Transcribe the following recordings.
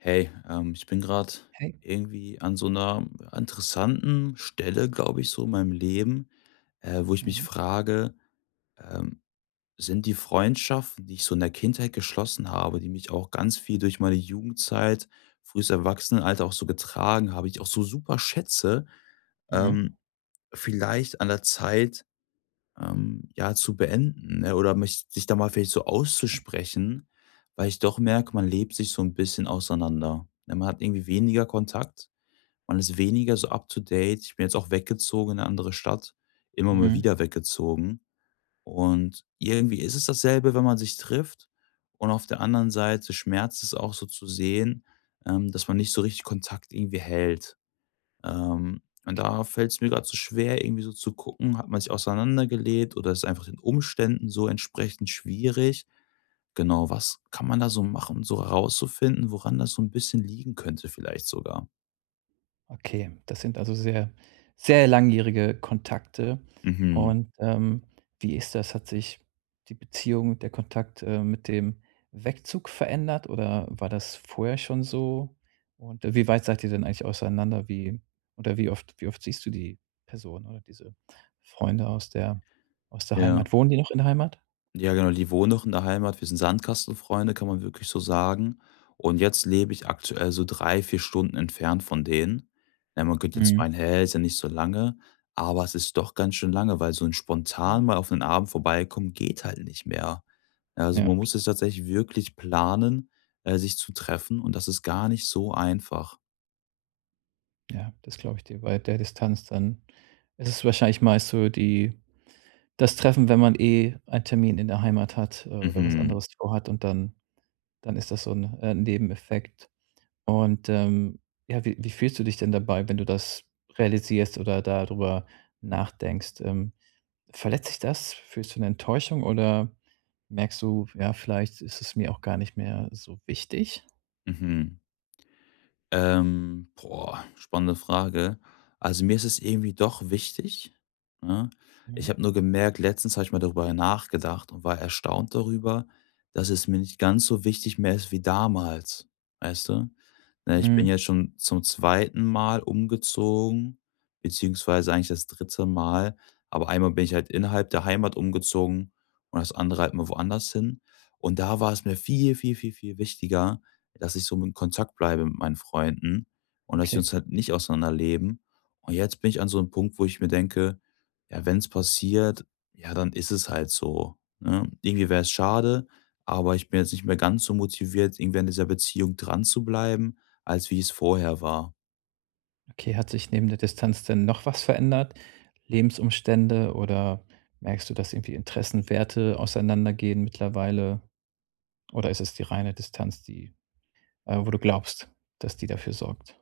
Hey, ich bin gerade Hey. irgendwie an so einer interessanten Stelle, glaube ich, so in meinem Leben, wo ich mich Mhm. frage, ähm, sind die Freundschaften, die ich so in der Kindheit geschlossen habe, die mich auch ganz viel durch meine Jugendzeit, frühes Erwachsenenalter auch so getragen habe, die ich auch so super schätze, Mhm. ähm, vielleicht an der Zeit, ja, zu beenden, ne? Oder mich sich da mal vielleicht so Okay. auszusprechen, weil ich doch merke, man lebt sich so ein bisschen auseinander, ne? Man hat irgendwie weniger Kontakt, man ist weniger so up to date. Ich bin jetzt auch weggezogen in eine andere Stadt, immer mal Mhm. wieder weggezogen. Und irgendwie ist es dasselbe, wenn man sich trifft. Und auf der anderen Seite schmerzt es auch so zu sehen, dass man nicht so richtig Kontakt irgendwie hält. Ähm, und da fällt es mir gerade so schwer, irgendwie so zu gucken, hat man sich auseinandergelebt oder ist einfach den Umständen so entsprechend schwierig? Genau, was kann man da so machen, um so herauszufinden, woran das so ein bisschen liegen könnte vielleicht sogar? Okay, das sind also sehr, sehr langjährige Kontakte. Mhm. Und, wie ist das? Hat sich die Beziehung, der Kontakt, mit dem Wegzug verändert oder war das vorher schon so? Und, wie weit seid ihr denn eigentlich auseinander? Wie oder wie oft siehst du die Person oder diese Freunde aus der Ja. Heimat? Wohnen die noch in der Heimat? Ja, genau, die wohnen noch in der Heimat. Wir sind Sandkastenfreunde, kann man wirklich so sagen. Und jetzt lebe ich aktuell so 3, 4 Stunden entfernt von denen. Ja, man könnte jetzt Mhm. meinen: „Hä, ist ja nicht so lange“, aber es ist doch ganz schön lange, weil so ein Ja. spontan mal auf einen Abend vorbeikommen geht halt nicht mehr. Also, Ja. man muss es tatsächlich wirklich planen, sich zu treffen und das ist gar nicht so einfach. Ja, das glaube ich dir bei der Distanz dann. Es ist wahrscheinlich meist so die das Treffen, wenn man eh einen Termin in der Heimat hat, oder was Mhm, anderes vorhat, und dann ist das so ein Nebeneffekt. Und, ja, wie fühlst du dich denn dabei, wenn du das realisierst oder darüber nachdenkst? Verletzt dich das? Fühlst du eine Enttäuschung oder merkst du: „Ja, vielleicht ist es mir auch gar nicht mehr so wichtig?“ mhm. Boah, spannende Frage. Also, mir ist es irgendwie doch wichtig, ne? Ich Mhm. habe nur gemerkt, letztens habe ich mal darüber nachgedacht und war erstaunt darüber, dass es mir nicht ganz so wichtig mehr ist wie damals, weißt du? Ne, ich bin Mhm, jetzt schon zum zweiten Mal umgezogen, beziehungsweise eigentlich das dritte Mal, aber einmal bin ich halt innerhalb der Heimat umgezogen und das andere halt mal woanders hin. Und da war es mir viel, viel, viel, viel wichtiger, dass ich so in Kontakt bleibe mit meinen Freunden und dass wir okay. uns halt nicht auseinanderleben. Und jetzt bin ich an so einem Punkt, wo ich mir denke: „Ja, wenn es passiert, ja, dann ist es halt so“, ne? Irgendwie wäre es schade, aber ich bin jetzt nicht mehr ganz so motiviert, irgendwie an dieser Beziehung dran zu bleiben, als wie es vorher war. Okay, hat sich neben der Distanz denn noch was verändert? Lebensumstände? Oder merkst du, dass irgendwie Interessen, Werte auseinandergehen mittlerweile? Oder ist es die reine Distanz, die, wo du glaubst, dass die dafür sorgt?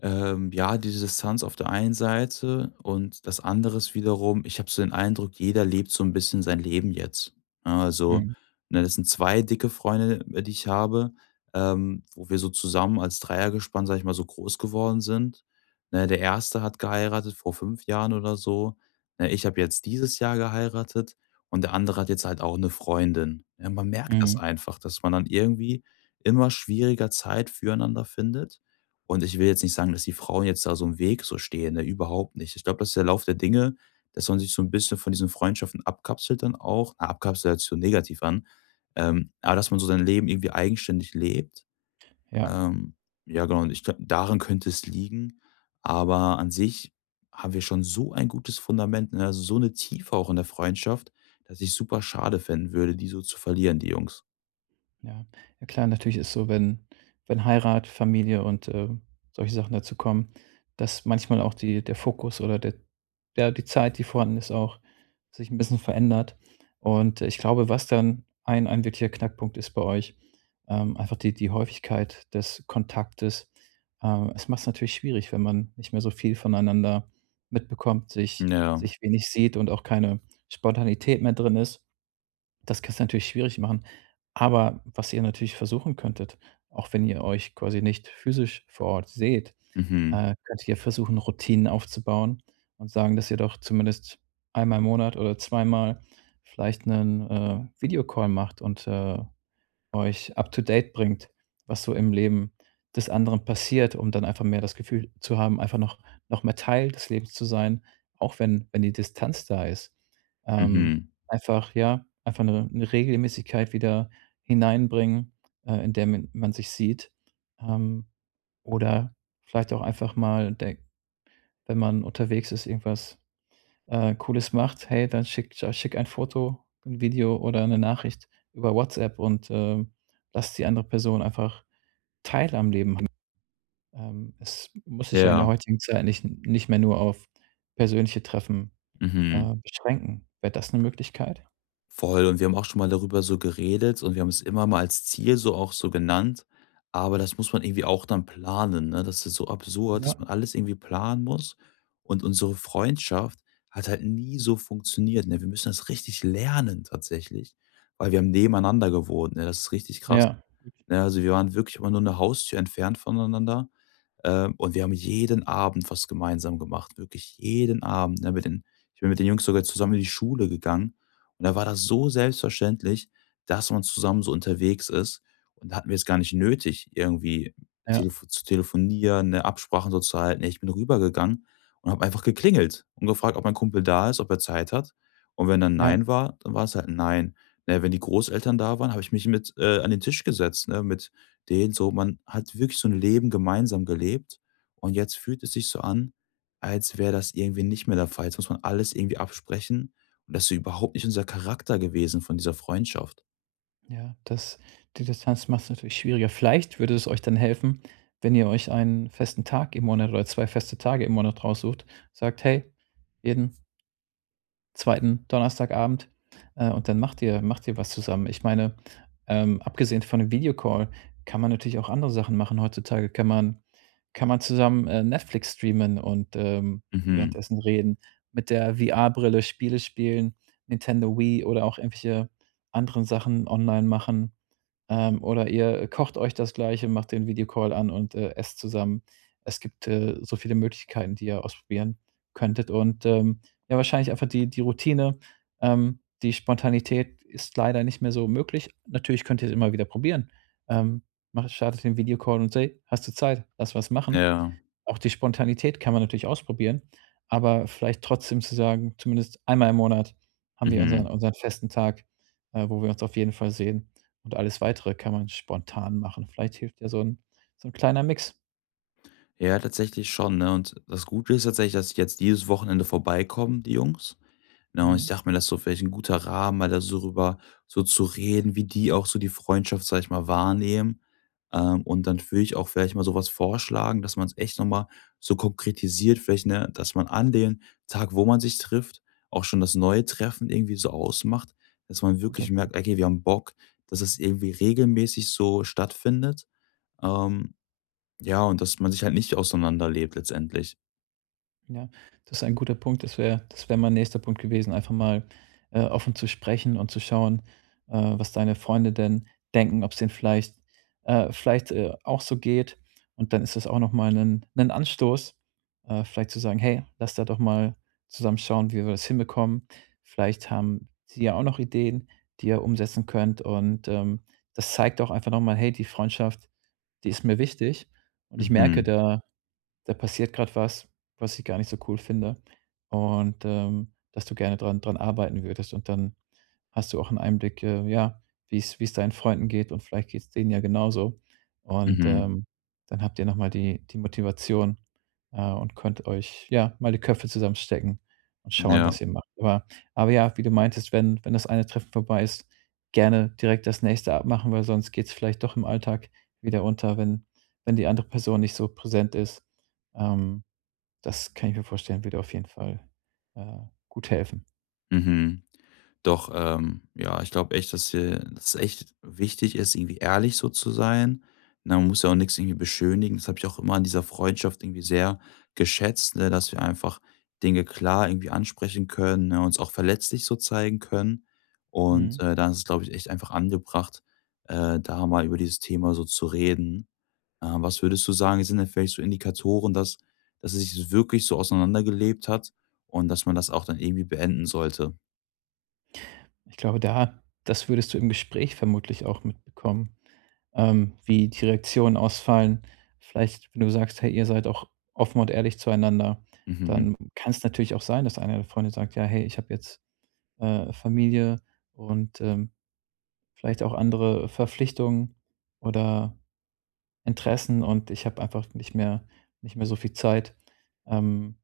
Ja, die Distanz auf der einen Seite und das andere ist wiederum, ich habe so den Eindruck, jeder lebt so ein bisschen sein Leben jetzt. Ja, also, Mhm. ne, das sind 2 dicke Freunde, die ich habe, wo wir so zusammen als Dreiergespann, sag ich mal, so groß geworden sind. Ne, der erste hat geheiratet vor 5 Jahren oder so. Ne, ich habe jetzt dieses Jahr geheiratet und der andere hat jetzt halt auch eine Freundin. Ja, man merkt das Mhm. einfach, dass man dann irgendwie immer schwieriger Zeit füreinander findet. Und ich will jetzt nicht sagen, dass die Frauen jetzt da so im Weg so stehen, ne, überhaupt nicht. Ich glaube, das ist der Lauf der Dinge, dass man sich so ein bisschen von diesen Freundschaften abkapselt dann auch. Na, abkapseln hört sich so negativ an, aber dass man so sein Leben irgendwie eigenständig lebt. Ja. Ähm, ja, genau, und ich glaube, daran könnte es liegen, aber an sich haben wir schon so ein gutes Fundament, ne, also so eine Tiefe auch in der Freundschaft, dass ich super schade finden würde, die so zu verlieren, die Jungs. Ja. Ja klar, natürlich ist so, wenn Heirat, Familie und, solche Sachen dazu kommen, dass manchmal auch die der Fokus oder der ja, die Zeit, die vorhanden ist, auch sich ein bisschen verändert. Und ich glaube, was dann ein wirklicher Knackpunkt ist bei euch, einfach die Häufigkeit des Kontaktes. Es macht's natürlich schwierig, wenn man nicht mehr so viel voneinander mitbekommt, sich Ja. sich wenig sieht und auch keine Spontanität mehr drin ist. Das kannst du natürlich schwierig machen. Aber was ihr natürlich versuchen könntet, auch wenn ihr euch quasi nicht physisch vor Ort seht, Mhm. Könnt ihr versuchen, Routinen aufzubauen und sagen, dass ihr doch zumindest einmal im Monat oder zweimal vielleicht einen Videocall macht und, euch up to date bringt, was so im Leben des anderen passiert, um dann einfach mehr das Gefühl zu haben, einfach noch mehr Teil des Lebens zu sein, auch wenn die Distanz da ist. Ähm, Mhm. Einfach ja, einfach eine 'ne Regelmäßigkeit wieder hineinbringen, in der man sich sieht. Ähm, oder vielleicht auch einfach mal, de wenn man unterwegs ist, irgendwas Cooles macht, hey, dann schick ein Foto, ein Video oder eine Nachricht über WhatsApp und, lass die andere Person einfach teil am Leben haben. Es muss sich ja in der Ja. heutigen Zeit nicht mehr nur auf persönliche Treffen, Mhm. Beschränken. Wäre das eine Möglichkeit? Voll, und wir haben auch schon mal darüber so geredet und wir haben es immer mal als Ziel so auch so genannt, aber das muss man irgendwie auch dann planen, ne? Das ist so absurd, dass Ja, man alles irgendwie planen muss und unsere Freundschaft hat halt nie so funktioniert, ne? Wir müssen das richtig lernen tatsächlich, weil wir haben nebeneinander gewohnt, ne? Das ist richtig krass, ja, ne? Also, wir waren wirklich immer nur eine Haustür entfernt voneinander, und wir haben jeden Abend was gemeinsam gemacht, wirklich jeden Abend, ne, mit den, ich bin mit den Jungs sogar zusammen in die Schule gegangen und da war das so selbstverständlich, dass man zusammen so unterwegs ist und da hatten wir es gar nicht nötig, irgendwie ja, telefo zu telefonieren, ne, Absprachen so zu halten. Ich bin rübergegangen und habe einfach geklingelt und gefragt, ob mein Kumpel da ist, ob er Zeit hat. Und wenn dann ja, nein war, dann war es halt ein nein. Ne, wenn die Großeltern da waren, habe ich mich mit, an den Tisch gesetzt, ne, mit denen, so, man hat wirklich so ein Leben gemeinsam gelebt und jetzt fühlt es sich so an, als wäre das irgendwie nicht mehr der Fall. Jetzt muss man alles irgendwie absprechen und das ist überhaupt nicht unser Charakter gewesen von dieser Freundschaft. ja. Das die Distanz macht's natürlich schwieriger. Vielleicht würde es euch dann helfen, wenn ihr euch einen festen Tag im Monat oder 2 feste Tage im Monat raussucht. Sagt: „Hey, jeden zweiten Donnerstagabend, und dann macht ihr was zusammen. Ich meine, abgesehen von 'nem Videocall kann man natürlich auch andere Sachen machen. Heutzutage kann man zusammen, Netflix streamen und, Mhm, währenddessen reden, mit der VR-Brille Spiele spielen, Nintendo Wii oder auch irgendwelche anderen Sachen online machen. Oder ihr kocht euch das Gleiche, macht den Videocall an und, esst zusammen. Es gibt, so viele Möglichkeiten, die ihr ausprobieren könntet und, ja, wahrscheinlich einfach die Routine, die Spontanität ist leider nicht mehr so möglich. Natürlich könnt ihr es immer wieder probieren. Ähm, macht startet den Videocall und: „Hey, hast du Zeit? Lass was machen.“ ja, Auch die Spontanität kann man natürlich ausprobieren, aber vielleicht trotzdem zu sagen, zumindest einmal im Monat haben wir unseren mhm. unseren festen Tag, wo wir uns auf jeden Fall sehen. Und alles Weitere kann man spontan machen. Vielleicht hilft ja so 'n kleiner Mix. Ja, tatsächlich schon, ne? Und das Gute ist tatsächlich, dass ich jetzt dieses Wochenende vorbeikommen, die Jungs. Ne, und ich Mhm, dachte mir, das ist so vielleicht ein guter Rahmen, mal da so drüber so zu reden, wie die auch so die Freundschaft, sage ich mal, wahrnehmen. Und dann würde ich auch vielleicht mal so was vorschlagen, dass man es echt noch mal so konkretisiert, vielleicht, ne, dass man an den Tag, wo man sich trifft, auch schon das neue Treffen irgendwie so ausmacht, dass man guter wirklich merkt: Punkt. „Okay, wir haben Bock“, dass es irgendwie regelmäßig so stattfindet. Ähm, ja, und dass man sich halt nicht auseinanderlebt letztendlich. Ja, das ist ein guter Punkt. Das wäre mein nächster Punkt gewesen, einfach mal, offen zu sprechen und zu schauen, was deine Freunde denn denken, ob es denen vielleicht auch so geht. Und dann ist das auch noch mal ein 'nen Anstoß, vielleicht zu sagen: „Hey, lass da doch mal zusammen schauen, wie wir das hinbekommen.“ Vielleicht haben sie ja auch noch Ideen, die ihr umsetzen könnt. Und, das zeigt auch einfach noch mal: „Hey, die Freundschaft, die ist mir wichtig und ich merke, Mhm, da passiert gerade was, was ich gar nicht so cool finde und, dass du gerne dran arbeiten würdest. Und dann hast du auch 'n Einblick, ja, wie es deinen Freunden geht und vielleicht geht es denen ja genauso. Und, mhm, dann habt ihr noch mal die Motivation, und könnt euch, ja, mal die Köpfe zusammenstecken und schauen, ja, was ihr macht. Ja, wie du meintest, wenn das eine Treffen vorbei ist, gerne direkt das nächste abmachen, weil sonst geht es vielleicht doch im Alltag wieder unter, wenn die andere Person nicht so präsent ist. Ähm, Das kann ich mir vorstellen, würde auf jeden Fall, äh, gut helfen. mhm. Doch, ja, ich glaube echt, dass es echt wichtig ist, irgendwie ehrlich so zu sein. Ne, man muss ja auch nichts irgendwie beschönigen. Das habe ich auch immer an dieser Freundschaft irgendwie sehr geschätzt, ne, dass wir einfach Dinge klar irgendwie ansprechen können, ne, uns auch verletzlich so zeigen können. Und, Mhm. Da ist es, glaube ich, echt einfach angebracht, da mal über dieses Thema so zu reden. Was würdest du sagen, sind denn vielleicht so Indikatoren, dass es sich wirklich so auseinandergelebt hat und dass man das auch dann irgendwie beenden sollte? Ich glaube, da das würdest du im Gespräch vermutlich auch mitbekommen, wie die Reaktionen ausfallen. Vielleicht, wenn du sagst: „Hey, ihr seid auch offen und ehrlich zueinander“, Mhm. dann kann es natürlich auch sein, dass einer der Freunde sagt: „Ja, hey, ich habe jetzt, Familie und, vielleicht auch andere Verpflichtungen oder Interessen und ich habe einfach nicht mehr so viel Zeit“, ähm,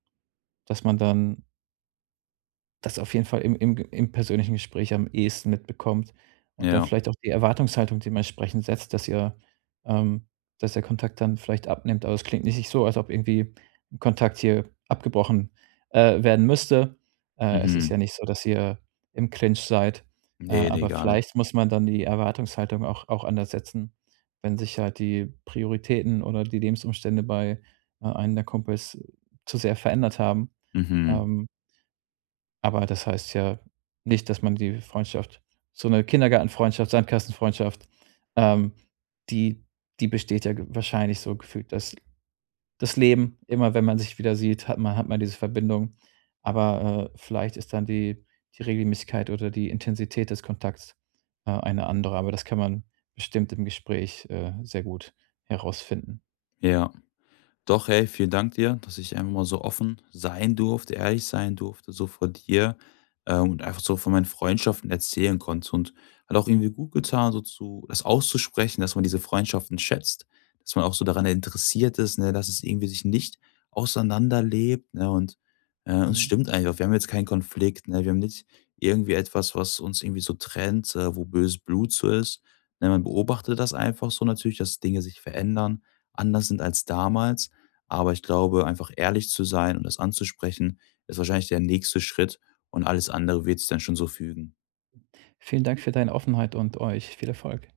dass man dann das auf jeden Fall im im persönlichen Gespräch am ehesten mitbekommt und dann Ja. vielleicht auch die Erwartungshaltung dementsprechend setzt, dass ihr ähm, dass der Kontakt dann vielleicht abnimmt. Aber es klingt nicht so, als ob irgendwie 'n Kontakt hier abgebrochen, werden müsste. Es ist ja Mhm. nicht so, dass ihr im Clinch seid, Ne, ne, aber gar nicht. vielleicht muss man dann die Erwartungshaltung auch anders setzen, wenn sich halt die Prioritäten oder die Lebensumstände bei, einem der Kumpels zu sehr verändert haben. Mhm. Ähm aber das heißt ja nicht, dass man die Freundschaft, so eine Kindergartenfreundschaft, Sandkastenfreundschaft, ähm, die die besteht ja ge wahrscheinlich so gefühlt dass das Leben. Immer wenn man sich wieder sieht, hat man diese Verbindung. Aber, vielleicht ist dann die Regelmäßigkeit oder die Intensität des Kontakts, eine andere, aber das kann man bestimmt im Gespräch, sehr gut herausfinden. Ja. Doch, hey, vielen Dank dir, dass ich einfach mal so offen sein durfte, ehrlich sein durfte, so vor dir, und einfach so von meinen Freundschaften erzählen konnte. Und hat auch irgendwie gut getan, das auszusprechen, dass man diese Freundschaften schätzt, dass man auch so daran interessiert ist, ne, dass es irgendwie sich nicht auseinanderlebt. Ne, und es Mhm. stimmt einfach, wir haben jetzt keinen Konflikt, ne, wir haben nicht irgendwie etwas, was uns irgendwie so trennt, wo böses Blut so ist. Ne, man beobachtet das einfach so natürlich, dass Dinge sich verändern, anders sind als damals. Aber ich glaube, einfach ehrlich zu sein und das anzusprechen, ist wahrscheinlich der nächste Schritt und alles andere wird sich dann schon so fügen. Vielen Dank für deine Offenheit und euch viel Erfolg.